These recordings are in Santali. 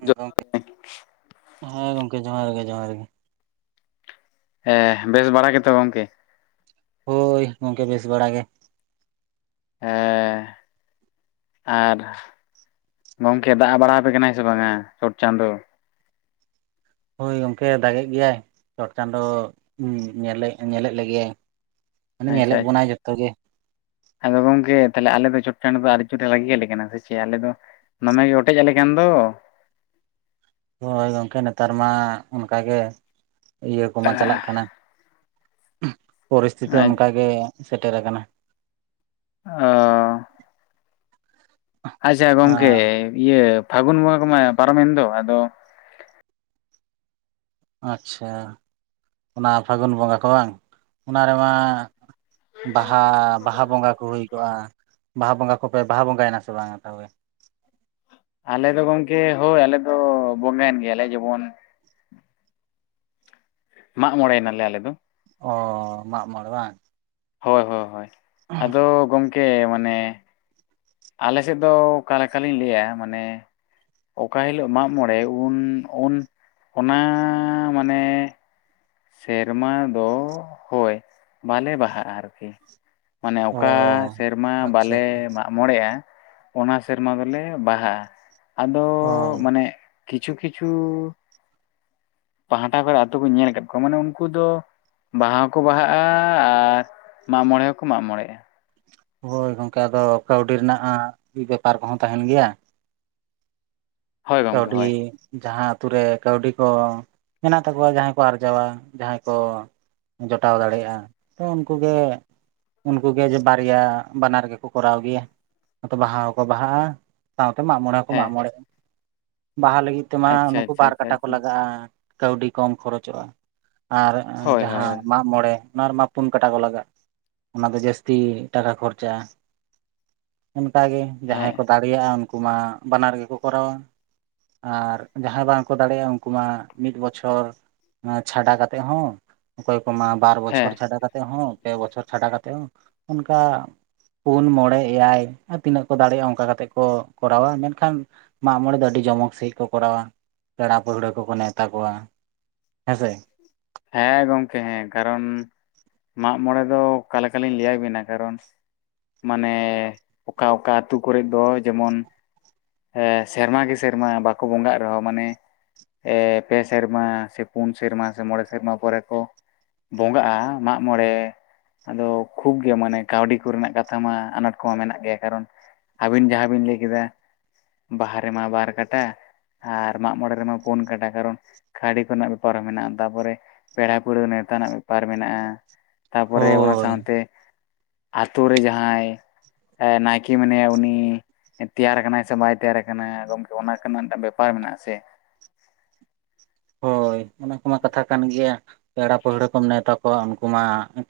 ᱦᱮᱸ ᱜᱚᱝᱠᱮ, ᱦᱮᱸ ᱜᱚᱝᱠᱮ ᱡᱚᱸᱦᱟᱨ ᱜᱮ ᱡᱚᱸᱦᱟᱨ ᱜᱮ ᱾ ᱦᱮᱸ ᱵᱮᱹᱥ ᱵᱟᱲᱟ ᱜᱮᱛᱚ ᱜᱚᱝᱠᱮ? ᱦᱳᱭ ᱜᱚᱝᱠᱮ ᱵᱮ ᱹᱥ ᱵᱟᱲᱟ ᱜᱮ ᱾ ᱦᱮᱸᱻ ᱾ ᱟᱨ ᱜᱚᱝᱠᱮ ᱫᱟᱜ ᱵᱟᱲᱟᱣ ᱟᱯᱮ ᱠᱟᱱᱟᱭ ᱥᱮ ᱵᱟᱝᱟ ᱪᱚᱴ ᱪᱟᱸᱫᱳ? ᱦᱳᱭ ᱜᱚᱝᱠᱮ ᱫᱟᱜ ᱮᱫ ᱜᱮᱭᱟᱭ ᱾ ᱪᱚᱴ ᱪᱟᱸᱫᱳ ᱧᱮᱞᱮ ᱧᱮᱞ ᱮᱫ ᱞᱮᱜᱮᱭᱟᱭ ᱾ ᱟᱪᱪᱷᱟ ᱟᱪᱪᱷᱟ ᱾ ᱟᱫᱚ ᱜᱚᱝᱠᱮ ᱛᱟᱦᱞᱮ ᱟᱞᱮ ᱫᱚ ᱪᱚᱴ ᱪᱟᱸᱫᱳ ᱫᱚ ᱟᱰᱤ ᱪᱩᱴ ᱨᱟᱜᱤ ᱟᱞᱮ ᱠᱟᱱᱟ ᱥᱮ ᱪᱮᱫ ᱟᱞᱮ ᱫᱚ ᱾ ᱫᱚᱢᱮ ᱜᱮ ᱚᱴᱮᱡ ᱟᱞᱮ ᱠᱟᱱ ᱫᱚ ᱾ ᱦᱳᱭ ᱜᱚᱝᱠᱮ ᱱᱮᱛᱟᱨ ᱢᱟ ᱚᱱᱠᱟᱜᱮ ᱤᱭᱟᱹ ᱠᱚᱢᱟ ᱪᱟᱞᱟᱜ ᱠᱟᱱᱟ ᱾ ᱯᱚᱨᱤᱥᱛᱷᱤᱛᱤ ᱚᱱᱠᱟ ᱜᱮ ᱥᱮᱴᱮᱨ ᱟᱠᱟᱱᱟ ᱾ ᱚ ᱾ ᱟᱪᱪᱷᱟ ᱜᱚᱝᱠᱮ ᱤᱭᱟᱹ ᱯᱷᱟᱜᱩᱱ ᱵᱚᱸᱜᱟ ᱠᱚᱢᱟ ᱯᱟᱨᱚᱢᱮᱱ ᱫᱚ, ᱟᱫᱚ ᱟᱪᱪᱷᱟ ᱚᱱᱟ ᱯᱷᱟᱹᱜᱩᱱ ᱵᱚᱸᱜᱟ ᱠᱚ ᱵᱟᱝ ᱚᱱᱟ ᱨᱮᱢᱟ ᱵᱟᱦᱟ ᱵᱟᱦᱟ ᱵᱚᱸᱜᱟ ᱠᱚ ᱦᱩᱭ ᱠᱚᱜᱼᱟ, ᱵᱟᱦᱟ ᱵᱚᱸᱜᱟ ᱠᱚᱯᱮ ᱵᱟᱦᱟ ᱵᱚᱸᱜᱟᱭ ᱮᱱᱟ ᱥᱮ ᱵᱟᱝᱟ ᱛᱚᱵᱮ? ᱟᱞᱮ ᱫᱚ ᱜᱚᱢᱠᱮ ᱦᱳᱭ ᱟᱞᱮ ᱫᱚ ᱵᱚᱸᱜᱟᱭᱮᱱ ᱜᱮᱭᱟ ᱞᱮ ᱡᱮᱢᱚᱱ ᱢᱟᱸᱜ ᱢᱚᱬᱮᱭ ᱱᱟᱞᱮ ᱟᱞᱮ ᱫᱚ ᱾ ᱚ ᱢᱟᱜ ᱢᱚᱬᱮ ᱵᱟᱝ? ᱦᱳᱭ ᱦᱳᱭ ᱦᱳᱭ ᱟᱫᱚ ᱜᱚᱢᱠᱮ ᱢᱟᱱᱮ ᱟᱞᱮ ᱥᱮᱫ ᱫᱚ ᱚᱠᱟ ᱞᱮᱠᱟ ᱞᱤᱧ ᱞᱟᱹᱭᱟ ᱢᱟᱱᱮ ᱚᱠᱟ ᱦᱤᱞᱚᱜ ᱢᱟᱸᱜ ᱢᱚᱬᱮ ᱩᱱ ᱩᱱ ᱚᱱᱟᱻ ᱢᱟᱱᱮ ᱥᱮᱨᱢᱟ ᱫᱚ, ᱦᱳᱭ ᱵᱟᱞᱮ ᱵᱟᱦᱟᱜᱼᱟ ᱟᱨᱠᱤ ᱾ ᱢᱟᱱᱮ ᱚ ᱚᱠᱟ ᱥᱮᱨᱢᱟ ᱟᱪᱪᱷᱟ ᱟᱪᱪᱷᱟ, ᱵᱟᱞᱮ ᱢᱟᱜ ᱢᱚᱬᱮᱜᱼᱟ ᱾ ᱚᱱᱟ ᱥᱮᱨᱢᱟ ᱫᱚᱞᱮ ᱵᱟᱦᱟᱜᱼᱟ ᱟᱫᱚᱻ ᱚ ᱢᱟᱱᱮ ᱠᱤᱪᱷᱩ ᱠᱤᱪᱷᱩ ᱯᱟᱦᱴᱟ ᱠᱚᱨᱮ ᱟᱛᱩ ᱠᱩᱧ ᱧᱮᱞ ᱟᱠᱟᱫ ᱢᱟᱱᱮ ᱩᱱᱠᱩ ᱫᱚ ᱵᱟᱦᱟ ᱦᱚᱸᱠᱚ ᱵᱟᱦᱟᱜᱼᱟ ᱟᱨ ᱢᱟᱜ ᱢᱚᱬᱮ ᱦᱚᱸᱠᱚ ᱢᱟᱜ ᱢᱚᱬᱮᱜᱼᱟ ᱾ ᱦᱳᱭ ᱜᱚᱝᱠᱮ ᱟᱫᱚ ᱠᱟᱹᱣᱰᱤ ᱨᱮᱱᱟᱜ ᱵᱮᱯᱟᱨ ᱠᱚᱦᱚᱸ ᱛᱟᱦᱮᱱ ᱜᱮᱭᱟ ᱾ ᱦᱳᱭ ᱜᱚᱢᱠᱮ ᱠᱟᱹᱣᱰᱤ ᱦᱳᱭ ᱡᱟᱦᱟᱸ ᱟᱛᱩ ᱨᱮ ᱠᱟᱹᱣᱰᱤ ᱠᱚ ᱢᱮᱱᱟᱜ ᱛᱟᱠᱚᱣᱟ ᱡᱟᱦᱟᱸᱭ ᱠᱚ ᱟᱨᱡᱟᱣᱼᱟ, ᱡᱟᱦᱟᱸᱭ ᱠᱚ ᱡᱚᱴᱟᱣ ᱫᱟᱲᱮᱭᱟᱜᱼᱟ, ᱛᱚ ᱩᱱᱠᱩ ᱜᱮ ᱩᱱᱠᱩ ᱜᱮ ᱡᱮ ᱵᱟᱨᱭᱟ ᱵᱟᱱᱟᱨ ᱜᱮᱠᱚ ᱠᱚᱨᱟᱣ ᱜᱮᱭᱟ, ᱱᱚᱛᱮ ᱵᱟᱦᱟ ᱦᱚᱸᱠᱚ ᱵᱟᱦᱟᱜᱼᱟ ᱾ ᱥᱟᱶᱛᱮ ᱢᱟᱸᱜ ᱢᱚᱬᱮ ᱦᱚᱸᱠᱚ ᱦᱮᱸ ᱢᱟᱸᱜ ᱢᱚᱬᱮᱜ-ᱟ ᱾ ᱵᱟᱦᱟ ᱞᱟᱹᱜᱤᱫ ᱛᱮᱢᱟ ᱟᱪᱪᱷᱟ ᱱᱩᱠᱩ ᱟᱪᱪᱷᱟ ᱵᱟᱨ ᱟᱪᱪᱷᱟ ᱠᱟᱴᱟ ᱠᱚ ᱟᱪᱪᱷᱟ ᱞᱟᱜᱟᱜᱼᱟ, ᱠᱟᱹᱣᱰᱤ ᱠᱚᱢ ᱠᱷᱚᱨᱚᱪᱚᱜᱼᱟ ᱾ ᱟᱨ ᱦᱳᱭ ᱡᱟᱦᱟᱸ ᱦᱳᱭ ᱢᱟᱸᱜ ᱢᱚᱬᱮ ᱚᱱᱟ ᱨᱮᱢᱟ ᱯᱩᱱ ᱠᱟᱴᱟ ᱠᱚ ᱞᱟᱜᱟᱜ, ᱚᱱᱟ ᱫᱚ ᱡᱟᱹᱥᱛᱤ ᱴᱟᱠᱟ ᱠᱷᱚᱨᱪᱟᱜᱼᱟ ᱾ [inaudible] ᱚᱱᱠᱟ ᱜᱮ ᱡᱟᱦᱟᱸᱭ ᱦᱮᱸ ᱠᱚ ᱫᱟᱲᱮᱭᱟᱜᱼᱟ ᱩᱱᱠᱩ ᱢᱟ ᱵᱟᱱᱟᱨ ᱜᱮᱠᱚ ᱠᱚᱨᱟᱣᱟ ᱾ ᱟᱨ ᱡᱟᱦᱟᱸᱭ ᱵᱟᱝ ᱠᱚ ᱫᱟᱲᱮᱭᱟᱜᱼᱟ ᱩᱱᱠᱩ ᱢᱟ ᱢᱤᱫ ᱵᱚᱪᱷᱚᱨ ᱪᱷᱟᱰᱟ ᱠᱟᱛᱮᱫ ᱦᱚᱸ ᱾ ᱚᱠᱚᱭ ᱠᱚᱢᱟ ᱵᱟᱨ ᱦᱮᱸ ᱵᱚᱪᱷᱚᱨ ᱪᱷᱟᱰᱟ ᱠᱟᱛᱮᱫ ᱦᱚᱸ ᱯᱮ ᱵᱚᱪᱷᱚᱨ ᱪᱷᱟᱰᱟ ᱠᱟᱛᱮᱫ ᱦᱚᱸ ᱚᱱᱠᱟ ᱯᱩᱱ, ᱢᱚᱬᱮ, ᱮᱭᱟᱭ, ᱟᱨ ᱛᱤᱱᱟᱹᱜ ᱠᱚ ᱫᱟᱲᱮᱭᱟᱜᱼᱟ ᱚᱱᱠᱟ ᱠᱟᱛᱮᱫ ᱠᱚ ᱠᱚᱨᱟᱣᱟ ᱢᱮᱱᱠᱷᱟᱱ ᱢᱟᱸᱜ ᱢᱚᱬᱮ ᱫᱚ ᱟᱹᱰᱤ ᱡᱚᱢᱚᱠ ᱥᱟᱦᱤᱡ ᱠᱚ ᱠᱚᱨᱟᱣᱟ ᱯᱮᱲᱟ ᱯᱟᱹᱲᱦᱟᱹ ᱠᱚᱠᱚ ᱱᱮᱣᱛᱟ ᱠᱚᱣᱟ ᱦᱮᱸᱥᱮ ᱾ ᱦᱮᱸ ᱜᱚᱝᱠᱮ ᱦᱮᱸ ᱠᱟᱨᱚᱱ ᱢᱟᱜ ᱢᱚᱬᱮ ᱫᱚ ᱚᱠᱟ ᱞᱮᱠᱟᱞᱤᱧ ᱞᱟᱹᱭ ᱟᱵᱤᱱᱟ ᱠᱟᱨᱚᱱ ᱢᱟᱱᱮ ᱚᱠᱟ ᱚᱠᱟ ᱟᱹᱛᱩ ᱠᱚᱨᱮ ᱫᱚ ᱡᱮᱢᱚᱱ ᱥᱮᱨᱢᱟ ᱜᱮ ᱥᱮᱨᱢᱟ ᱵᱟᱠᱚ ᱵᱚᱸᱜᱟᱜ ᱨᱮᱦᱚᱸ ᱢᱟᱱᱮ ᱯᱮ ᱥᱮᱨᱢᱟ ᱥᱮ ᱯᱩᱱ ᱥᱮᱨᱢᱟ, ᱥᱮ ᱢᱚᱬᱮ ᱥᱮᱨᱢᱟ ᱯᱚᱨᱮ ᱠᱚ ᱵᱚᱸᱜᱟᱜᱼᱟ ᱢᱟᱜ ᱢᱬᱮ ᱾ ᱟᱫᱚ ᱠᱷᱩᱵ ᱜᱮ ᱢᱟᱱᱮ ᱠᱟᱹᱣᱰᱤ ᱠᱚᱨᱮᱱᱟᱜ ᱠᱟᱛᱷᱟ ᱢᱟ ᱟᱱᱟᱴ ᱠᱚᱢᱟ ᱢᱮᱱᱟᱜ ᱜᱮᱭᱟ ᱠᱟᱨᱚᱱ ᱟᱹᱵᱤᱱ ᱡᱟᱦᱟᱸ ᱵᱤᱱ ᱞᱟᱹᱭ ᱠᱮᱫᱟ᱾ ᱵᱟᱦᱟ ᱨᱮᱢᱟ ᱵᱟᱨ ᱠᱟᱴᱟ ᱟᱨ ᱢᱟᱜ ᱢᱚᱬᱮ ᱨᱮᱢᱟ ᱯᱩᱱ ᱠᱟᱴᱟ ᱠᱟᱨᱚᱱ ᱠᱟᱣᱰᱤ ᱠᱚ ᱨᱮᱱᱟᱜ ᱵᱮᱯᱟᱨ ᱢᱮᱱᱟᱜᱼᱟ᱾ ᱛᱟᱨᱯᱚᱨᱮ ᱯᱮᱲᱟ ᱯᱟᱹᱲᱦᱟᱹ ᱱᱮᱣᱛᱟ ᱨᱮᱱᱟᱜ ᱵᱮᱯᱟᱨ ᱢᱮᱱᱟᱜᱼᱟ᱾ ᱛᱟᱨᱯᱚᱨᱮ ᱚᱱᱟ ᱦᱳᱭ ᱥᱟᱶᱛᱮ ᱟᱛᱳ ᱨᱮ ᱡᱟᱦᱟᱸᱭ ᱱᱟᱭᱠᱮ ᱢᱮᱱᱟᱭᱟ ᱩᱱᱤ ᱛᱮᱭᱟᱨ ᱟᱠᱟᱱᱟᱭ ᱥᱮ ᱵᱟᱭ ᱛᱮᱭᱟᱨ ᱟᱠᱟᱱᱟ ᱜᱚᱢᱠᱮ ᱚᱱᱟ ᱠᱚ ᱨᱮᱱᱟᱜ ᱵᱮᱯᱟᱨ ᱢᱮᱱᱟᱜᱼᱟ ᱥᱮ? ᱦᱳᱭ ᱚᱱᱟ ᱠᱚᱢᱟ ᱠᱟᱛᱷᱟ ᱠᱟᱱ ᱜᱮᱭᱟ᱾ ᱯᱮᱲᱟ ᱯᱟᱹᱲᱦᱟᱹ ᱠᱚᱢ ᱱᱮᱣᱛᱟ ᱠᱚᱣᱟ᱾ ᱩᱱᱠᱩ ᱢᱟ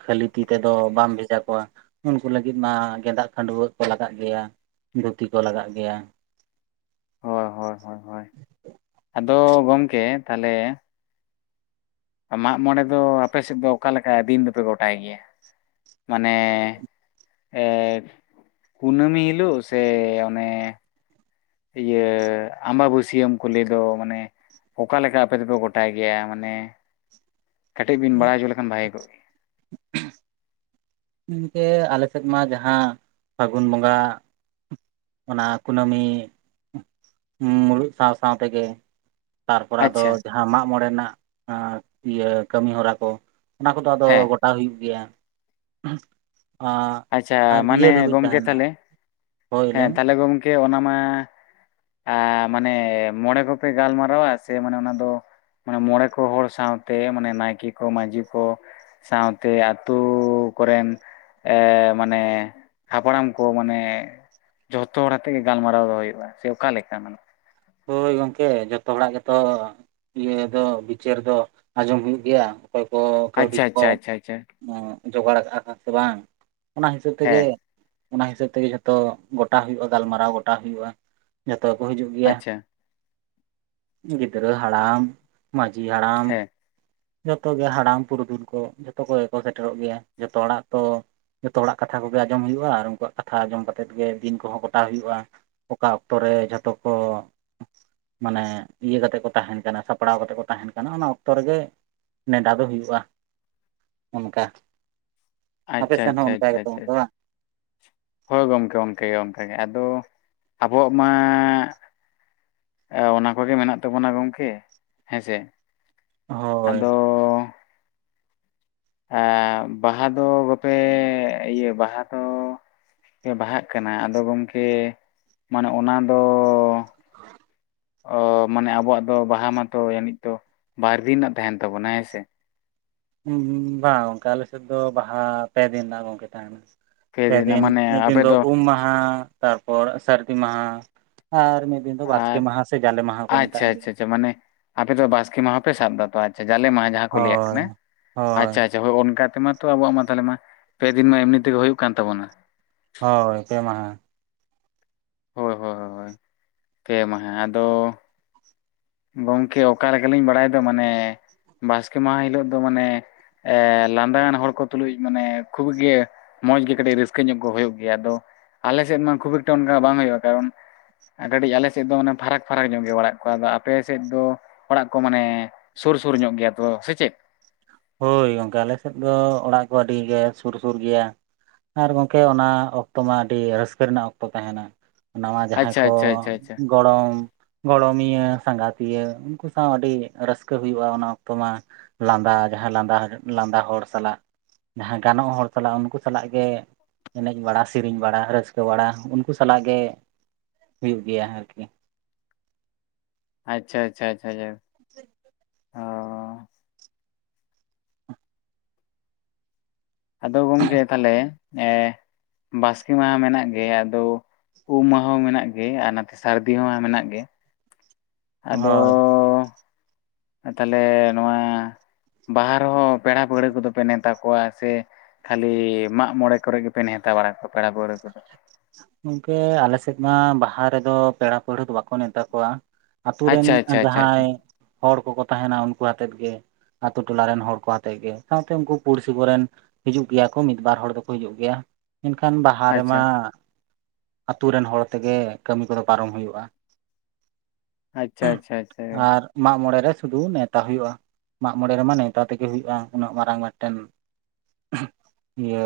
ᱠᱷᱟᱹᱞᱤ ᱛᱤ ᱛᱮᱫᱚ ᱵᱟᱢ ᱵᱷᱮᱡᱟ ᱠᱚᱣᱟ᱾ ᱩᱱᱠᱩ ᱞᱟᱹᱜᱤᱫ ᱢᱟ ᱜᱮᱸᱫᱟᱜ ᱠᱷᱟᱰᱩᱣᱟᱹᱜ ᱠᱚ ᱞᱟᱜᱟᱜ ᱜᱮᱭᱟ, ᱫᱷᱩᱛᱤ ᱠᱚ ᱞᱟᱜᱟᱜ ᱜᱮᱭᱟ᱾ ᱦᱳᱭ ᱦᱳᱭ ᱦᱳᱭ ᱦᱳᱭ ᱟᱫᱚ ᱜᱚᱝᱠᱮ ᱛᱟᱦᱚᱞᱮ ᱢᱟᱜ ᱢᱚᱬᱮ ᱫᱚ ᱟᱯᱮ ᱥᱮᱫ ᱫᱚ ᱚᱠᱟ ᱞᱮᱠᱟ ᱫᱤᱱ ᱫᱚᱯᱮ ᱜᱚᱴᱟᱭ ᱜᱮᱭᱟ? ᱢᱟᱱᱮ ᱮ ᱠᱩᱱᱟᱹᱢᱤ ᱦᱤᱞᱳᱜ ᱥᱮ ᱚᱱᱮ ᱤᱭᱟᱹ ᱟᱢᱵᱟᱼᱵᱟᱹᱥᱭᱟᱹᱢ ᱠᱚ ᱞᱟᱹᱭ ᱫᱚ ᱢᱟᱱᱮ ᱚᱠᱟᱞᱮᱠᱟ ᱟᱯᱮ ᱫᱚᱯᱮ ᱜᱚᱴᱟᱭ ᱜᱮᱭᱟ? ᱢᱟᱱᱮ ᱠᱟᱹᱴᱤᱡ ᱵᱤᱱ ᱵᱟᱲᱟᱭ ᱦᱚᱪᱚ ᱞᱮᱠᱷᱟᱱ ᱵᱷᱟᱜᱤ ᱠᱚᱜᱼᱟ᱾ ᱜᱚᱝᱠᱮ ᱟᱞᱮ ᱥᱮᱫ ᱢᱟ ᱡᱟᱦᱟᱸ ᱯᱷᱟᱹᱜᱩᱱ ᱵᱚᱸᱜᱟ ᱚᱱᱟ ᱠᱩᱱᱟᱹᱢᱤ ᱢᱩᱞᱩᱜ ᱥᱟᱶ ᱥᱟᱶ ᱛᱮᱜᱮ ᱛᱟᱨᱯᱚᱨᱮ ᱟᱫᱚ ᱟᱪᱪᱷᱟ ᱡᱟ ᱦᱟᱸ ᱢᱟᱜ ᱢᱚᱬᱮ ᱨᱮᱱᱟᱜ ᱟᱨ ᱤᱭᱟᱹ ᱠᱟᱹᱢᱤ ᱦᱚᱨᱟ ᱠᱚ ᱚᱱᱟ ᱠᱚᱫᱚ ᱟᱫᱚ ᱦᱮᱸ ᱜᱚᱴ ᱦᱟᱛᱟᱣ ᱦᱩᱭᱩᱜ ᱜᱮᱭᱟ ᱟᱪᱪᱷᱟ ᱟᱨ ᱢᱟᱱᱮ ᱤᱭᱟᱹ ᱫᱷᱟᱹᱵᱤᱡ ᱜᱚᱢᱠᱮ ᱛᱟᱦᱮᱸᱱᱟ ᱛᱟᱦᱚᱞᱮ ᱦᱮᱸ ᱛᱟᱦᱚᱞᱮ ᱜᱚᱢᱠᱮ ᱚᱱᱟ ᱢᱟ ᱢᱟᱱᱮ ᱢᱚᱬᱮ ᱠᱚᱯᱮ ᱜᱟᱞᱢᱟᱨᱟᱣᱟ ᱥᱮ ᱢᱟᱱᱮ ᱚᱱᱟ ᱫᱚ ᱢᱟᱱᱮ ᱢᱚᱬᱮ ᱠᱚ ᱦᱚᱲ ᱥᱟᱶᱛᱮ ᱢᱟᱱᱮ ᱱᱟᱭᱠᱮ ᱠᱚ ᱢᱟᱹᱡᱷᱤ ᱠᱚ ᱥᱟᱶᱛᱮ ᱟᱹᱛᱩᱳ ᱠᱚᱨᱮᱱ ᱮ ᱢᱟᱱᱮ ᱦᱟᱯᱲᱟᱢ ᱠᱚ ᱢᱟᱱᱮ ᱡᱷᱚᱛᱚ ᱦᱚᱲ ᱟᱛᱮᱜ ᱜᱮ ᱜᱟᱞᱢᱟᱨᱟᱣ ᱫᱚ ᱦᱩᱭᱩᱜᱼᱟ ᱥᱮ ᱚᱠᱟ ᱞᱮᱠᱟ ᱢᱟᱱᱮ? ᱦᱳᱭ ᱜᱚᱝᱠᱮ ᱡᱷᱚᱛᱚ ᱦᱚᱲᱟᱜ ᱜᱮᱛᱚ ᱤᱭᱟᱹ ᱫᱚ ᱵᱤᱪᱟᱹᱨ ᱫᱚ ᱟᱸᱡᱚᱢ ᱦᱩᱭᱩᱜ ᱜᱮᱭᱟ᱾ ᱚᱠᱚᱭ ᱠᱟᱹᱣᱰᱤ ᱟᱪᱪᱷᱟ ᱠᱚ ᱟᱪᱪᱷᱟ ᱟᱪᱪᱷᱟ ᱟᱪᱪᱷᱟ ᱚ ᱡᱚᱜᱟᱲ ᱟᱠᱟᱜ ᱠᱚ ᱥᱮ ᱵᱟᱝ ᱚᱱᱟ ᱦᱤᱥᱟᱹᱵ ᱛᱮᱜᱮ ᱦᱮᱸ ᱚᱱᱟ ᱦᱤᱥᱟᱹᱵᱽ ᱛᱮᱜᱮ ᱡᱷᱚᱛᱚ ᱜᱚᱴᱟ ᱦᱩᱭᱩᱜᱼᱟ᱾ ᱜᱟᱞᱢᱟᱨᱟᱣ ᱜᱚᱴᱟ ᱦᱩᱭᱩᱜᱼᱟ, ᱡᱷᱚᱛᱚ ᱠᱚ ᱦᱤᱡᱩᱜ ᱜᱮᱭᱟ᱾ ᱟᱪᱪᱷᱟ ᱜᱤᱫᱽᱨᱟᱹ ᱦᱟᱲᱟᱢ ᱢᱟᱺᱡᱷᱤ ᱦᱟᱲᱟᱢ ᱦᱮᱸ ᱡᱚᱛᱚ ᱜᱮ ᱦᱟᱲᱟᱢ ᱯᱩᱨᱩᱫᱷᱩᱞ ᱠᱚ ᱡᱚᱛᱚ ᱠᱚᱜᱮ ᱠᱚ ᱥᱮᱴᱮᱨᱚᱜ ᱜᱮᱭᱟ᱾ ᱡᱚᱛᱚ ᱦᱚᱲᱟᱜ ᱛᱚ ᱡᱷᱚᱛᱚ ᱦᱚᱲᱟᱜ ᱠᱟᱛᱷᱟ ᱠᱚᱜᱮ ᱟᱸᱡᱚᱢ ᱦᱩᱭᱩᱜᱼᱟ ᱟᱨ ᱩᱱᱠᱩᱣᱟᱜ ᱠᱟᱛᱷᱟ ᱟᱸᱡᱚᱢ ᱠᱟᱛᱮᱜ ᱜᱮ ᱫᱤᱱ ᱠᱚᱦᱚᱸ ᱜᱚᱴᱟᱣ ᱦᱩᱭᱩᱜᱼᱟ᱾ ᱚᱠᱟ ᱚᱠᱛᱚ ᱨᱮ ᱡᱷᱚᱛᱚ ᱠᱚ ᱢᱟᱱᱮ ᱤᱭᱟᱹ ᱠᱟᱛᱮ ᱠᱚ ᱛᱟᱦᱮᱸᱱ ᱠᱟᱱᱟ᱾ ᱥᱟᱯᱲᱟᱣ ᱠᱟᱛᱮ ᱠᱚ ᱛᱟᱦᱮᱱ ᱠᱟᱱᱟ᱾ ᱚᱱᱟ ᱚᱠᱛᱚ ᱨᱮᱜᱮ ᱱᱮᱰᱟ ᱫᱚ ᱦᱩᱭᱩᱜᱼᱟ ᱚᱱᱠᱟ, ᱟᱯᱮ ᱟᱪᱪᱷᱟ ᱥᱮᱱ ᱦᱚᱸ ᱟᱪᱪᱷᱟ ᱚᱱᱠᱟ ᱟᱪᱪᱷᱟ ᱜᱮᱛᱚ ᱟᱪᱪᱷᱟ ᱫᱚ ᱵᱟᱝ? ᱦᱳᱭ ᱜᱚᱝᱠᱮ ᱚᱱᱠᱟ ᱜᱮ ᱚᱱᱠᱟ ᱜᱮ ᱟᱫᱚ ᱟᱵᱚᱣᱟᱜ ᱢᱟ ᱚᱱᱟ ᱠᱚᱜᱮ ᱢᱮᱱᱟᱜ ᱛᱟᱵᱚᱱᱟ ᱜᱚᱝᱠᱮ ᱦᱮᱸᱥᱮ᱾ ᱦᱳᱭ ᱟᱫᱚ ᱮ ᱵᱟᱦᱟ ᱫᱚ ᱵᱟᱯᱮ ᱤᱭᱟᱹ ᱵᱟᱦᱟ ᱫᱚ ᱯᱮ ᱵᱟᱦᱟᱜ ᱠᱟᱱᱟ ᱟᱫᱚ ᱜᱚᱝᱠᱮ ᱢᱟᱱᱮ ᱚᱱᱟ ᱫᱚ [unintelligible] ᱚ ᱢᱟᱱᱮ ᱟᱵᱚᱣᱟᱜ ᱫᱚ ᱵᱟᱦᱟ ᱢᱟᱛᱚ ᱡᱟᱱᱤᱡ ᱛᱚ ᱵᱟᱨ ᱫᱤᱱ ᱨᱮᱱᱟᱜ ᱛᱟᱦᱮᱸᱱ ᱛᱟᱵᱚᱱᱟ ᱦᱮᱸ ᱥᱮ? ᱵᱟᱝ ᱜᱚᱝᱠᱮ ᱟᱞᱮᱥᱮᱫ ᱫᱚ ᱵᱟᱦᱟ ᱯᱮ ᱫᱤᱱ ᱨᱮᱱᱟᱜ ᱜᱚᱝᱠᱮ ᱛᱟᱦᱮᱸᱱᱟ᱾ ᱯᱮ ᱫᱤᱱ ᱨᱮᱱᱟᱜ ᱯᱮᱫᱤᱱ ᱢᱟᱱᱮ ᱢᱤᱫ ᱫᱤᱱ ᱟᱯᱮ ᱫᱚ ᱩᱢ ᱢᱟᱦᱟ ᱛᱟᱨᱯᱚᱨ ᱥᱟᱹᱨᱫᱤ ᱢᱟᱦᱟ ᱟᱨ ᱢᱤᱫ ᱫᱤᱱ ᱫᱚ ᱵᱟᱥᱠᱮ ᱢᱟᱦᱟ ᱥᱮ ᱡᱟᱞᱮ ᱢᱟᱦᱟ ᱠᱚ ᱢᱮᱛᱟᱜ ᱜᱮᱭᱟ᱾ ᱪᱮ ᱢᱟᱱᱮ ᱟᱯᱮᱫᱚ ᱵᱟᱥᱠᱮ ᱢᱟᱦᱟ ᱯᱮ ᱥᱟᱵ ᱠᱟᱫᱟ᱾ ᱛᱚ ᱟᱪᱪᱷᱟ ᱡᱟᱞᱮ ᱢᱟᱦᱟ ᱡᱟᱦᱟᱸ ᱠᱚ ᱞᱟᱹᱭᱟᱜ ᱦᱳᱭ ᱠᱟᱱᱟ᱾ ᱦᱳᱭ ᱟᱪᱪᱷᱟ ᱟᱪᱪᱷᱟ ᱦᱳᱭ ᱚᱱᱠᱟ ᱛᱮᱢᱟ ᱛᱚ ᱟᱵᱚᱣᱟᱜ ᱢᱟ ᱛᱟᱦᱚᱞᱮ ᱢᱟ ᱯᱮ ᱫᱤᱱ ᱢᱟ ᱮᱢᱱᱤ ᱛᱮᱜᱮ ᱦᱩᱭᱩᱜ ᱠᱟᱱ ᱛᱟᱵᱚᱱᱟ᱾ ᱦᱳᱭ ᱯᱮ ᱢᱟᱦᱟ᱾ ᱦᱳᱭ ᱦᱳᱭ ᱦᱳᱭ ᱦᱳᱭ ᱯᱮ ᱢᱟᱦᱟ ᱟᱫᱚ ᱜᱚᱢᱠᱮ ᱚᱠᱟ ᱞᱮᱠᱟᱞᱤᱧ ᱵᱟᱲᱟᱭᱫᱟ ᱢᱟᱱᱮ ᱵᱟᱥᱠᱮ ᱢᱟᱦᱟ ᱦᱤᱞᱳᱜ ᱫᱚ ᱢᱟᱱᱮ ᱮ ᱞᱟᱸᱫᱟ ᱟᱱ ᱦᱚᱲ ᱠᱚ ᱛᱩᱞᱩᱡ ᱢᱟᱱᱮ ᱠᱷᱩᱵᱽ ᱜᱮ ᱢᱚᱸᱡᱽ ᱜᱮ ᱠᱟᱹᱴᱤᱡ ᱨᱟᱹᱥᱠᱟᱹ ᱧᱚᱜ ᱠᱚ ᱦᱩᱭᱩᱜ ᱜᱮᱭᱟ᱾ ᱟᱫᱚ ᱟᱞᱮ ᱥᱮᱫ ᱢᱟ ᱠᱷᱩᱵᱽ ᱮᱠᱴᱟ ᱚᱱᱠᱟ ᱵᱟᱝ ᱦᱩᱭᱩᱜᱼᱟ ᱠᱟᱨᱚᱱ ᱠᱟᱹᱴᱤᱡ ᱟᱞᱮ ᱥᱮᱫ ᱫᱚ ᱢᱟᱱᱮ ᱯᱷᱟᱨᱟᱠ ᱯᱷᱟᱨᱟᱠ ᱧᱚᱜ ᱜᱮ ᱚᱲᱟᱜ ᱠᱚ ᱟᱫᱚ ᱟᱯᱮ ᱥᱮᱫ ᱫᱚ ᱚᱲᱟᱜ ᱠᱚ ᱢᱟᱱᱮ ᱥᱩᱨ ᱥᱩᱨ ᱧᱚᱜ ᱜᱮᱭᱟ ᱛᱚ ᱥᱮ ᱪᱮᱫ? ᱦᱳᱭ ᱜᱚᱝᱠᱮ ᱟᱞᱮᱥᱮᱫ ᱫᱚ ᱚᱲᱟᱜ ᱠᱚ ᱟᱹᱰᱤ ᱜᱮ ᱥᱩᱨ ᱥᱩᱨ ᱜᱮᱭᱟ᱾ ᱟᱨ ᱜᱚᱢᱠᱮ ᱚᱱᱟ ᱚᱠᱛᱚ ᱢᱟ ᱟᱹᱰᱤ ᱨᱟᱹᱥᱠᱟᱹ ᱨᱮᱱᱟᱜ ᱚᱠᱛᱚ ᱛᱟᱦᱮᱱᱟ᱾ ᱱᱟᱣᱟ ᱡᱟᱦᱟᱸᱭ ᱟᱪᱪᱷᱟ ᱠᱚ ᱟᱪᱪᱷᱟ ᱟᱪᱪᱷᱟ ᱟᱪᱪᱷᱟ ᱜᱚᱲᱚᱢ, ᱜᱚᱲᱚᱢᱤᱭᱟᱹ, ᱥᱟᱸᱜᱟᱛᱤᱭᱟᱹ ᱩᱱᱠᱩ ᱥᱟᱶ ᱟᱹᱰᱤ ᱨᱟᱹᱥᱠᱟᱹ ᱦᱩᱭᱩᱜᱼᱟ ᱚᱱᱟ ᱚᱠᱛᱚ ᱢᱟ᱾ ᱞᱟᱸᱫᱟ ᱡᱟᱦᱟᱸᱭ ᱞᱟᱸᱫᱟ ᱞᱟᱸᱫᱟ ᱦᱚᱲ ᱥᱟᱞᱟᱜ᱾ ᱡᱟᱦᱟᱸ ᱜᱟᱱᱚᱜ ᱦᱚᱲ ᱥᱟᱞᱟᱜ ᱩᱱᱠᱩ ᱥᱟᱞᱟᱜ ᱜᱮ, ᱮᱱᱮᱡ ᱵᱟᱲᱟ, ᱥᱮᱨᱮᱧ ᱵᱟᱲᱟ, ᱨᱟᱹᱥᱠᱟᱹ ᱵᱟᱲᱟ ᱩᱱᱠᱩ ᱥᱟᱞᱟᱜ ᱜᱮ ᱦᱩᱭᱩᱜ ᱜᱮᱭᱟ ᱟᱨᱠᱤ᱾ ᱟᱪᱪᱷᱟ ᱟᱪᱪᱷᱟ ᱟᱪᱪᱷᱟ ᱟᱪᱪᱷᱟ ᱡᱟᱲᱦᱳᱠ ᱚ ᱟᱫᱚ ᱜᱚᱢᱠᱮ ᱛᱟᱦᱞᱮ ᱮ ᱵᱟᱥᱠᱮ ᱢᱟᱦᱟ ᱢᱮᱱᱟᱜ ᱜᱮ ᱟᱫᱚ ᱩᱢ ᱢᱟᱦᱟᱸ ᱢᱮᱱᱟᱜ ᱜᱮ ᱟᱨ ᱱᱟᱛᱮ ᱥᱟᱹᱨᱫᱤ ᱦᱚᱸ ᱢᱮᱱᱟᱜ ᱜᱮ ᱟᱫᱚ ᱦᱳᱭ ᱛᱟᱦᱚᱞᱮ ᱱᱚᱣᱟ ᱵᱟᱦᱟ ᱨᱮᱦᱚᱸ ᱯᱮᱲᱟ ᱯᱟᱹᱲᱦᱟᱹ ᱠᱚᱫᱚᱯᱮ ᱱᱮᱶᱛᱟ ᱠᱚᱣᱟ ᱥᱮ ᱠᱷᱟᱹᱞᱤ ᱢᱟᱜ ᱢᱚᱬᱮ ᱠᱚᱨᱮ ᱜᱮᱯᱮ ᱱᱮᱣᱛᱟ ᱵᱟᱲᱟ ᱠᱚᱣᱟ ᱯᱮᱲᱟ ᱯᱟᱹᱲᱦᱟᱹ ᱠᱚᱫᱚ᱾ ᱜᱚᱢᱠᱮ ᱟᱞᱮᱥᱮᱫ ᱢᱟ ᱵᱟᱦᱟ ᱨᱮᱫᱚ ᱯᱮᱲᱟ ᱯᱟᱹᱲᱦᱟᱹ ᱫᱚ ᱵᱟᱠᱚ ᱱᱮᱶᱛᱟ ᱠᱚᱣᱟ᱾ ᱟᱛᱳ ᱨᱮᱱ ᱟᱪᱪᱷᱟ ᱟᱪᱪᱷᱟ ᱟᱪᱪᱷᱟ ᱟᱪᱪᱷᱟ ᱡᱟᱦᱟᱸᱭ ᱦᱚᱲ ᱠᱚᱠᱚ ᱛᱟᱦᱮᱱᱟ ᱩᱱᱠᱩ ᱟᱛᱮᱫ ᱜᱮ᱾ ᱟᱛᱳ ᱴᱚᱞᱟ ᱨᱮᱱ ᱦᱚᱲ ᱠᱚ ᱟᱛᱮᱫ ᱜᱮ ᱥᱟᱶᱛᱮ ᱩᱱᱠᱩ ᱯᱩᱲᱥᱤ ᱠᱚᱨᱮᱱ ᱦᱤᱡᱩᱜ ᱜᱮᱭᱟ ᱠᱚ ᱢᱤᱫᱵᱟᱨ ᱦᱚᱲ ᱫᱚᱠᱚ ᱦᱤᱡᱩᱜ ᱜᱮᱭᱟ ᱢᱮᱱᱠᱷᱟᱱ ᱵᱟᱦᱟ ᱟᱪᱪᱷᱟ ᱨᱮᱢᱟ᱾ ᱟᱛᱳ ᱨᱮᱱ ᱦᱚᱲ ᱛᱮᱜᱮ ᱠᱟᱹᱢᱤ ᱠᱚᱫᱚ ᱯᱟᱨᱚᱢ ᱦᱩᱭᱩᱜᱼᱟ᱾ ᱟᱪᱷᱟ ᱟᱪᱷᱟ ᱟᱪᱷᱟ ᱢᱟᱜᱽ ᱢᱚᱬᱮ ᱨᱮ ᱥᱩᱫᱷᱩ ᱱᱮᱣᱛᱟ ᱦᱩᱭᱩᱜ-ᱟ᱾ ᱢᱟᱜᱽ ᱢᱚᱬᱮ ᱨᱮᱢᱟ ᱱᱮᱣᱛᱟ ᱛᱮᱜᱮ ᱦᱩᱭᱩᱜᱼᱟ, ᱩᱱᱟᱹᱜ ᱢᱟᱨᱟᱝ ᱢᱤᱫᱴᱮᱱ ᱤᱭᱟᱹ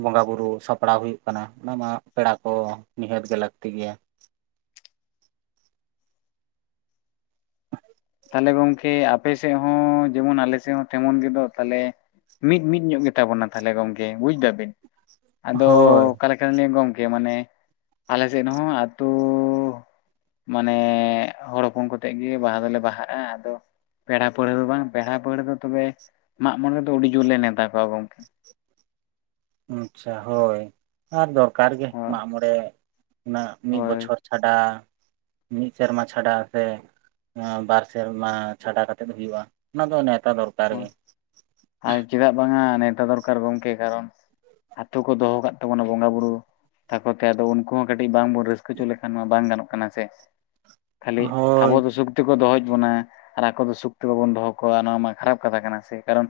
ᱵᱚᱸᱜᱟ ᱵᱩᱨᱩ ᱥᱟᱯᱲᱟᱣ ᱦᱩᱭᱩᱜ ᱠᱟᱱᱟ ᱚᱱᱟ ᱢᱟ, ᱯᱮᱲᱟ ᱠᱚ ᱱᱤᱦᱟᱹᱛ ᱜᱮ ᱞᱟᱹᱠᱛᱤ ᱜᱮᱭᱟ᱾ ᱛᱟᱦᱞᱮ ᱜᱚᱝᱠᱮ ᱟᱯᱮ ᱥᱮᱫ ᱦᱚᱸ ᱡᱮᱢᱚᱱ ᱟᱞᱮ ᱥᱮᱫ ᱦᱚᱸ ᱛᱮᱢᱚᱱ ᱜᱮᱫᱚᱜ ᱛᱟᱦᱞᱮ ᱢᱤᱫ ᱢᱤᱫ ᱧᱚᱜ ᱜᱮᱛᱟ ᱵᱚᱱᱟ ᱛᱟᱦᱚᱞᱮ ᱜᱚᱝᱠᱮ ᱵᱩᱡᱽ ᱫᱟ ᱵᱤᱱ ᱟᱫᱚ ᱦᱳᱭ ᱚᱠᱟ ᱮᱠᱷᱟᱱ ᱜᱚᱝᱠᱮ ᱢᱟᱱᱮ ᱟᱞᱮ ᱥᱮᱫ ᱦᱚᱸ ᱟᱹᱛᱩ ᱢᱟᱱᱮ ᱦᱚᱲ ᱦᱚᱯᱚᱱ ᱠᱚᱛᱮ ᱜᱮ ᱵᱟᱦᱟ ᱫᱚᱞᱮ ᱵᱟᱦᱟᱜᱼᱟ, ᱟᱫᱚ ᱯᱮᱲᱟ ᱯᱟᱹᱲᱦᱟᱹ ᱫᱚ ᱵᱟᱝ ᱯᱮᱲᱟ ᱯᱟᱹᱲᱦᱟᱹ ᱫᱚ ᱛᱚᱵᱮ ᱢᱟᱜᱽ ᱢᱚᱬᱮ ᱫᱚ ᱟᱹᱰᱤ ᱡᱳᱨ ᱞᱮ ᱱᱮᱛᱟ ᱠᱚᱣᱟ ᱜᱚᱝᱠᱮ ᱟᱪᱷᱟ ᱦᱳᱭ ᱟᱨ ᱫᱚᱨᱠᱟᱨ ᱜᱮ ᱦᱳᱭ ᱢᱟᱜ ᱢᱚᱬᱮ ᱚᱱᱟ ᱢᱤᱫ ᱦᱳᱭ ᱵᱚᱪᱷᱚᱨ ᱪᱷᱟᱰᱟ ᱢᱤᱫ ᱥᱮᱨᱢᱟ ᱪᱷᱟᱰᱟ ᱥᱮ ᱵᱟᱨ ᱥᱮᱨᱢᱟ ᱪᱷᱟᱰᱟ ᱠᱟᱛᱮᱜ ᱦᱩᱭᱩᱜᱼᱟ᱾ ᱚᱱᱟ ᱫᱚ ᱱᱮᱶᱛᱟ ᱫᱚᱨᱠᱟᱨ ᱜᱮ ᱟᱨ ᱪᱮᱫᱟᱜ ᱵᱟᱝᱟ ᱱᱮᱣᱛᱟ ᱫᱚᱨᱠᱟᱨ ᱜᱚᱢᱠᱮ ᱠᱟᱨᱚᱱ ᱟᱛᱳ ᱠᱚ ᱫᱚᱦᱚ ᱠᱟᱜ ᱛᱟᱵᱚᱱᱟ ᱵᱚᱸᱜᱟ ᱵᱩᱨᱩ ᱛᱟᱠᱚ ᱛᱮ ᱟᱫᱚ ᱩᱱᱠᱩ ᱦᱚᱸ ᱠᱟᱹᱴᱤᱡ ᱵᱟᱝ ᱵᱚ ᱨᱟᱹᱥᱠᱟᱹ ᱦᱚᱪᱚ ᱞᱮᱠᱷᱟᱱ ᱢᱟ ᱵᱟᱝ ᱜᱟᱱᱚᱜ ᱠᱟᱱᱟ ᱥᱮ ᱠᱷᱟᱹᱞᱤ ᱦᱳᱭ ᱟᱵᱚ ᱫᱚ ᱥᱩᱠ ᱛᱮ ᱠᱚ ᱫᱚᱦᱚᱭᱮᱫ ᱵᱚᱱᱟ᱾ ᱟᱨ ᱟᱠᱚ ᱫᱚ ᱥᱩᱠ ᱛᱮ ᱵᱟᱵᱚᱱ ᱫᱚᱦᱚ ᱠᱚᱣᱟ ᱱᱚᱣᱟ ᱢᱟ ᱠᱷᱟᱨᱟᱯ ᱠᱟᱛᱷᱟ ᱠᱟᱱᱟ ᱥᱮ ᱠᱟᱨᱚᱱ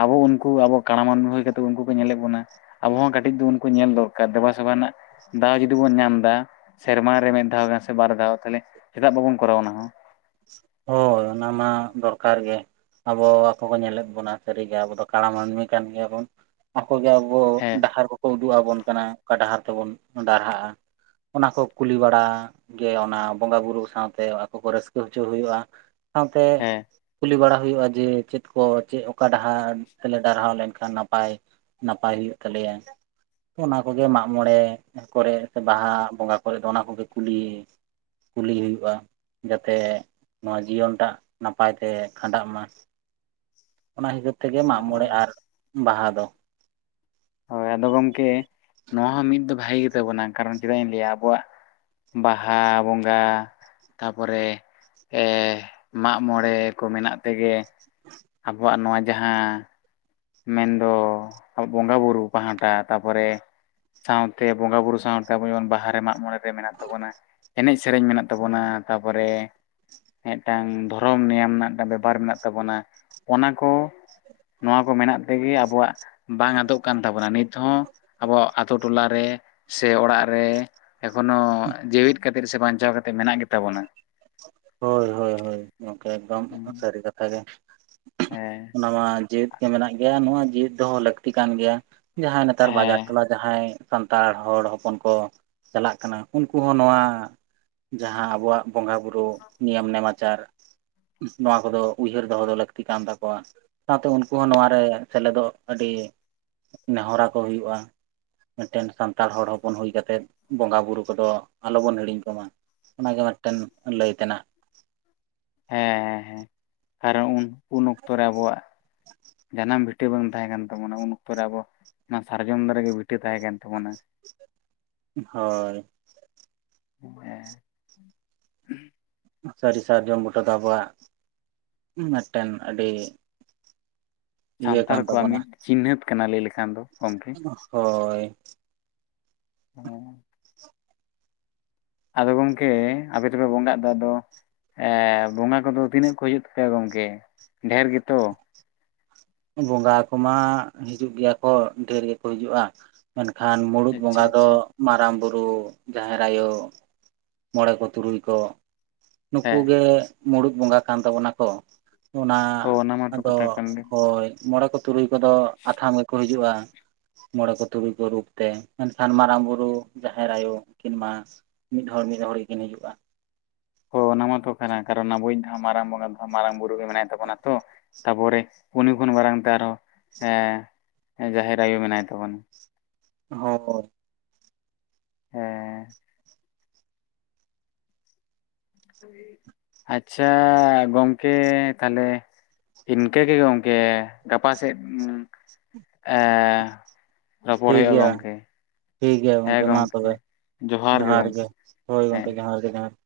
ᱟᱵᱚ ᱩᱱᱠᱩ ᱟᱵᱚᱣᱟᱜ ᱠᱟᱬᱟᱢ ᱢᱟᱹᱱᱢᱤ ᱦᱩᱭ ᱠᱟᱛᱮ ᱩᱱᱠᱩ ᱠᱚ ᱧᱮᱞᱮᱫ ᱵᱚᱱᱟ᱾ ᱟᱵᱚ ᱦᱚᱸ ᱠᱟᱹᱴᱤᱡ ᱫᱚ ᱩᱱᱠᱩ ᱧᱮᱞ ᱫᱚᱨᱠᱟᱨ ᱫᱮᱵᱟ ᱥᱮᱵᱟ ᱨᱮᱱᱟᱜ ᱫᱟᱣ ᱡᱩᱫᱤ ᱵᱚᱱ ᱧᱟᱢ ᱮᱫᱟ᱾ ᱥᱮᱨᱢᱟ ᱨᱮ ᱢᱤᱫ ᱫᱷᱟᱣ ᱥᱮ ᱵᱟᱨ ᱫᱷᱟᱣ ᱛᱟᱦᱞᱮ ᱪᱮᱫᱟᱜ ᱵᱟᱵᱚᱱ ᱠᱚᱨᱟᱣ ᱚᱱᱟ ᱦᱚᱸ᱾ ᱦᱳᱭ ᱚᱱᱟ ᱢᱟ ᱫᱚᱨᱠᱟᱨ ᱜᱮ, ᱟᱵᱚ ᱟᱠᱚ ᱠᱚ ᱧᱮᱞᱮᱫ ᱵᱚᱱᱟ ᱥᱟᱹᱨᱤᱜᱮ ᱟᱵᱚ ᱫᱚ ᱠᱟᱲᱟ ᱢᱟᱹᱱᱢᱤ ᱠᱟᱱ ᱜᱮᱭᱟᱵᱚᱱ᱾ ᱟᱠᱚ ᱜᱮ ᱟᱵᱚ ᱦᱮᱸ ᱰᱟᱦᱟᱨ ᱠᱚᱠᱚ ᱩᱫᱩᱜ ᱟᱵᱚᱱ ᱠᱟᱱᱟ ᱚᱱᱠᱟ ᱰᱟᱦᱟᱨ ᱛᱮᱵᱚᱱ ᱰᱟᱨᱦᱟᱜᱼᱟ᱾ ᱚᱱᱟ ᱠᱚ ᱠᱩᱞᱤ ᱵᱟᱲᱟ ᱜᱮ ᱚᱱᱟ ᱵᱚᱸᱜᱟ ᱵᱩᱨᱩ ᱥᱟᱶᱛᱮ ᱟᱠᱚ ᱠᱚ ᱨᱟᱹᱥᱠᱟᱹ ᱦᱚᱪᱚ ᱦᱚᱪᱚ ᱦᱩᱭᱩᱜᱼᱟ, ᱥᱟᱶᱛᱮ ᱦᱮᱸ ᱠᱩᱞᱤ ᱵᱟᱲᱟ ᱦᱩᱭᱩᱜᱼᱟ, ᱡᱮ ᱪᱮᱫ ᱠᱚ ᱪᱮᱫ ᱚᱠᱟ ᱰᱟᱦᱟᱨ ᱛᱮᱞᱮ ᱰᱟᱨᱦᱟᱣ ᱞᱮᱱᱠᱷᱟᱱ ᱱᱟᱯᱟᱭ ᱱᱟᱯᱟᱭ ᱦᱩᱭᱩᱜ ᱛᱟᱞᱮᱭᱟ᱾ ᱚᱱᱟ ᱠᱚᱜᱮ ᱢᱟᱜ ᱢᱚᱬᱮ ᱠᱚᱨᱮ ᱥᱮ ᱵᱟᱦᱟ ᱵᱚᱸᱜᱟ ᱠᱚᱨᱮᱫ ᱫᱚ ᱚᱱᱟ ᱠᱚᱜᱮ ᱠᱩᱞᱤ ᱠᱩᱞᱤ ᱦᱩᱭᱩᱜᱼᱟ ᱡᱟᱛᱮ ᱱᱚᱣᱟ ᱡᱤᱭᱚᱱ ᱴᱟᱜ ᱱᱟᱯᱟᱭ ᱛᱮ ᱠᱷᱟᱸᱰᱟᱜ ᱢᱟ ᱾ ᱚᱱᱟ ᱦᱤᱥᱟᱹᱵᱽ ᱛᱮᱜᱮ ᱢᱟᱜ ᱢᱚᱬᱮ ᱟᱨ ᱵᱟᱦᱟ ᱫᱚ ᱾ ᱦᱳᱭ ᱟᱫᱚ ᱜᱚᱢᱠᱮ ᱱᱚᱣᱟ ᱦᱚᱸ ᱢᱤᱫ ᱫᱚ ᱵᱷᱟᱜᱤ ᱜᱮ ᱛᱟᱵᱚᱱᱟ, ᱠᱟᱨᱚᱱ ᱪᱮᱫᱟᱜ ᱤᱧ ᱞᱟᱹᱭᱟ ᱟᱵᱚᱣᱟᱜ ᱵᱟᱦᱟ ᱵᱚᱸᱜᱟ ᱛᱟᱯᱚᱨᱮ ᱮᱸ ᱢᱟᱜᱽ ᱢᱚᱬᱮ ᱠᱚ ᱢᱮᱱᱟᱜ ᱛᱮᱜᱮ [inaudible] ᱟᱵᱚᱣᱟᱜ ᱱᱚᱣᱟ ᱡᱟᱦᱟᱸ ᱢᱮᱱᱫᱚ ᱵᱚᱸᱜᱟ ᱵᱩᱨᱩ ᱯᱟᱦᱴᱟ, ᱛᱟᱯᱚᱨᱮ ᱥᱟᱶᱛᱮ ᱵᱚᱸᱜᱟ ᱵᱩᱨᱩ ᱥᱟᱶᱛᱮ ᱟᱵᱚ ᱡᱮᱢᱚᱱ ᱵᱟᱦᱟ ᱨᱮ ᱢᱟᱜ ᱢᱚᱬᱮ ᱨᱮ ᱢᱮᱱᱟᱜ ᱛᱟᱵᱚᱱᱟ ᱮᱱᱮᱡ ᱥᱮᱨᱮᱧ ᱢᱮᱱᱟᱜ ᱛᱟᱵᱚᱱᱟ ᱾ ᱛᱟᱯᱚᱨᱮ ᱢᱤᱫᱴᱟᱝ ᱫᱷᱚᱨᱚᱢ ᱱᱮᱭᱟᱢ ᱨᱮᱱᱟᱜ ᱢᱤᱫᱴᱟᱝ ᱵᱮᱵᱚᱦᱟᱨ ᱢᱮᱱᱟᱜ ᱛᱟᱵᱚᱱᱟ ᱾ ᱚᱱᱟ ᱠᱚ ᱱᱚᱣᱟ ᱠᱚ ᱢᱮᱱᱟᱜ ᱛᱮᱜᱮ ᱟᱵᱚᱣᱟᱜ ᱵᱟᱝ ᱟᱫᱚᱜ ᱠᱟᱱ ᱛᱟᱵᱚᱱᱟ ᱱᱤᱛ ᱦᱚᱸ ᱟᱵᱚᱣᱟᱜ ᱟᱛᱳ ᱴᱚᱞᱟ ᱨᱮ ᱥᱮ ᱚᱲᱟᱜ ᱨᱮ ᱮᱠᱷᱚᱱᱚ ᱡᱮᱣᱮᱫ ᱠᱟᱛᱮᱜ ᱥᱮ ᱵᱟᱧᱪᱟᱣ ᱠᱟᱛᱮᱫ ᱢᱮᱱᱟᱜ ᱜᱮ ᱛᱟᱵᱚᱱᱟ ᱾ ᱦᱳᱭ ᱦᱳᱭ ᱦᱳᱭ ᱜᱚᱢᱠᱮ, ᱮᱠᱫᱚᱢ ᱥᱟᱹᱨᱤ ᱠᱟᱛᱷᱟ ᱜᱮ ᱦᱮᱸ ᱾ ᱚᱱᱟᱢᱟ ᱡᱮᱫ ᱢᱮᱱᱟᱜ ᱜᱮᱭᱟ ᱱᱚᱣᱟ ᱡᱤᱣᱮᱫ ᱫᱚᱦᱚ ᱞᱟᱹᱠᱛᱤ ᱠᱟᱱ ᱜᱮᱭᱟ ᱾ ᱡᱟᱦᱟᱸᱭ ᱱᱮᱛᱟᱨ ᱵᱟᱡᱟᱨ ᱦᱮᱸ ᱴᱚᱞᱟ ᱡᱟᱦᱟᱸᱭ ᱥᱟᱱᱛᱟᱲ ᱦᱚᱲ ᱦᱚᱯᱚᱱ ᱠᱚ ᱪᱟᱞᱟᱜ ᱠᱟᱱᱟ ᱩᱱᱠᱩ ᱦᱚᱸ ᱱᱚᱣᱟ ᱡᱟᱦᱟᱸ ᱟᱵᱚᱣᱟᱜ ᱵᱚᱸᱜᱟ ᱵᱩᱨᱩ, ᱱᱤᱭᱚᱢ ᱱᱮᱢᱟᱪᱟᱨ ᱱᱚᱣᱟ ᱠᱚᱫᱚ ᱩᱭᱦᱟᱹᱨ ᱫᱚᱦᱚ ᱫᱚ ᱞᱟᱹᱠᱛᱤ ᱠᱟᱱ ᱛᱟᱠᱚᱣᱟ ᱾ ᱥᱟᱶᱛᱮ ᱩᱱᱠᱩ ᱦᱚᱸ ᱱᱚᱣᱟ ᱨᱮ ᱥᱮᱞᱮᱫᱚᱜ ᱟᱹᱰᱤ ᱱᱮᱦᱚᱨᱟ ᱟᱠᱚ ᱦᱩᱭᱩᱜᱼᱟ ᱾ ᱢᱤᱫᱴᱮᱱ ᱥᱟᱱᱛᱟᱲ ᱦᱚᱲ ᱦᱚᱯᱚᱱ ᱦᱩᱭ ᱠᱟᱛᱮᱫ ᱵᱚᱸᱜᱟ ᱵᱩᱨᱩ ᱠᱚᱫᱚ ᱟᱞᱚ ᱵᱚᱱ ᱦᱤᱲᱤᱧ ᱠᱚᱢᱟ ᱾ ᱚᱱᱟᱜᱮ ᱢᱤᱫᱴᱮᱱ ᱞᱟᱹᱭ ᱛᱮᱱᱟᱜ ᱾ ᱦᱮᱸ ᱦᱮᱸ ᱦᱮᱸ, ᱟᱨ ᱩᱱ ᱚᱠᱛᱚ ᱨᱮ ᱟᱵᱚᱣᱟᱜ ᱡᱟᱱᱟᱢ ᱵᱷᱤᱴᱟᱹ ᱵᱟᱝ ᱛᱟᱦᱮᱸ ᱠᱟᱱ ᱛᱟᱵᱚᱱᱟ ᱾ ᱩᱱ ᱚᱠᱛᱚ ᱨᱮ ᱟᱵᱚ ᱚᱱᱟ ᱥᱟᱨᱡᱚᱢ ᱫᱟᱨᱮ ᱜᱮ ᱵᱷᱤᱴᱟᱹ ᱛᱟᱦᱮᱸ ᱠᱟᱱ ᱛᱟᱵᱚᱱᱟ ᱾ ᱦᱳᱭ ᱾ ᱦᱮᱸ ᱾ ᱥᱟᱹᱨᱤ ᱥᱟᱨᱡᱚᱢ ᱵᱩᱴᱟᱹ ᱫᱚ ᱟᱵᱚᱣᱟᱜ ᱢᱤᱫᱴᱮᱱ ᱟᱹᱰᱤ ᱤᱭᱟᱹ ᱥᱟᱱᱛᱟᱲ ᱠᱟᱱ ᱠᱚᱣᱟᱜ ᱛᱟᱵᱚᱱᱟ ᱢᱤᱫ ᱪᱤᱱᱦᱟᱹᱛ ᱠᱟᱱᱟ ᱞᱟᱹᱭ ᱞᱮᱠᱷᱟᱱ ᱫᱚ ᱾ ᱦᱳᱭ ᱾ ᱦᱮᱸ ᱾ ᱟᱫᱚ ᱜᱚᱝᱠᱮ ᱟᱯᱮ ᱫᱚᱯᱮ ᱵᱚᱸᱜᱟᱜ ᱫᱚ ᱟᱫᱚ ᱮ, ᱵᱚᱸᱜᱟ ᱠᱚᱫᱚ ᱛᱤᱱᱟᱹᱜ ᱠᱚ ᱦᱤᱡᱩᱜ ᱛᱟᱯᱮᱭᱟ ᱜᱚᱝᱠᱮ ᱰᱷᱮᱨ ᱜᱮᱛᱚ? ᱵᱚᱸᱜᱟ ᱠᱚᱢᱟ ᱦᱤᱡᱩᱜ ᱜᱮᱭᱟ ᱠᱚ ᱰᱷᱮᱨ ᱜᱮᱠᱚ ᱦᱤᱡᱩᱜᱼᱟ ᱾ ᱢᱮᱱᱠᱷᱟᱱ ᱢᱩᱲᱩᱫ ᱟᱪᱪᱷᱟ ᱵᱚᱸᱜᱟ ᱫᱚ ᱟᱪᱪᱷᱟ ᱢᱟᱨᱟᱝ ᱵᱩᱨᱩ, ᱡᱟᱦᱮᱨ ᱟᱭᱳ, ᱢᱚᱬᱮ ᱠᱚ ᱛᱩᱨᱩᱭ ᱠᱚ ᱾ ᱱᱩᱠᱩ ᱦᱮᱸ ᱜᱮ ᱢᱩᱲᱩᱫ ᱵᱚᱸᱜᱟ ᱠᱟᱱ ᱛᱟᱵᱚᱱᱟ ᱠᱚ ᱾ ᱚᱱᱟ ᱦᱳᱭ ᱚᱱᱟ ᱢᱟᱛᱚ ᱟᱫᱚ ᱠᱟᱛᱷᱟ ᱠᱟᱱ ᱜᱮ ᱦᱳᱭ ᱾ ᱢᱚᱬᱮ ᱠᱚ ᱛᱩᱨᱩᱭ ᱠᱚᱫᱚ ᱟᱛᱷᱟᱢ ᱜᱮᱠᱚ ᱦᱤᱡᱩᱜᱼᱟ ᱾ ᱢᱚᱬᱮ ᱠᱚ ᱛᱩᱨᱩᱭ ᱠᱚ ᱨᱩᱯ ᱛᱮ ᱾ ᱢᱮᱱᱠᱷᱟᱱ ᱢᱟᱨᱟᱝ ᱵᱩᱨᱩ ᱡᱟᱦᱮᱨ ᱟᱭᱳ ᱩᱱᱠᱤᱱᱢᱟ ᱢᱤᱫ ᱦᱚᱲ ᱢᱤᱫ ᱦᱚᱲ ᱜᱮᱠᱤᱱ ᱦᱤᱡᱩᱜᱼᱟ ᱾ ᱦᱳᱭ ᱚᱱᱟ ᱢᱟᱛᱚ ᱠᱟᱱᱟ, ᱠᱟᱨᱚᱱ ᱟᱵᱚᱭᱤᱡ ᱫᱚ ᱦᱟᱜ ᱢᱟᱨᱟᱝ ᱵᱚᱸᱜᱟ ᱫᱚ ᱢᱟᱨᱟᱝ ᱵᱩᱨᱩ ᱜᱮ ᱢᱮᱱᱟᱭ ᱛᱟᱵᱚᱱᱟ ᱾ ᱛᱚ ᱛᱟᱯᱚᱨᱮ ᱩᱱᱤ ᱠᱷᱚᱱ ᱢᱟᱨᱟᱝ ᱛᱮ ᱟᱨᱦᱚᱸ ᱮ ᱡᱟᱦᱮᱨ ᱟᱭᱳ ᱢᱮᱱᱟᱭ ᱛᱟᱵᱚᱱᱟ ᱾ [unintelligible] ᱦᱮᱸ ᱾ ᱟᱨᱮ ᱟᱪᱪᱷᱟ, ᱜᱚᱝᱠᱮ ᱛᱟᱦᱚᱞᱮ ᱤᱱᱠᱟᱹ ᱜᱮ ᱜᱚᱢᱠᱮ, ᱜᱟᱯᱟ ᱥᱮᱫ ᱮ ᱨᱚᱯᱚᱲ ᱴᱷᱤᱠ ᱦᱩᱭᱩᱜᱼᱟ ᱜᱮᱭᱟ ᱜᱚᱝᱠᱮ ᱾ ᱴᱷᱤᱠ ᱜᱮᱭᱟ ᱜᱚᱝᱠᱮ ᱢᱟ ᱛᱚᱵᱮ ᱡᱚᱦᱟᱨ ᱜᱮ, ᱦᱳᱭ ᱦᱮᱸ ᱜᱚᱢᱠᱮ ᱡᱚᱦᱟᱨ ᱜᱮ ᱡᱚᱦᱟᱨ ᱾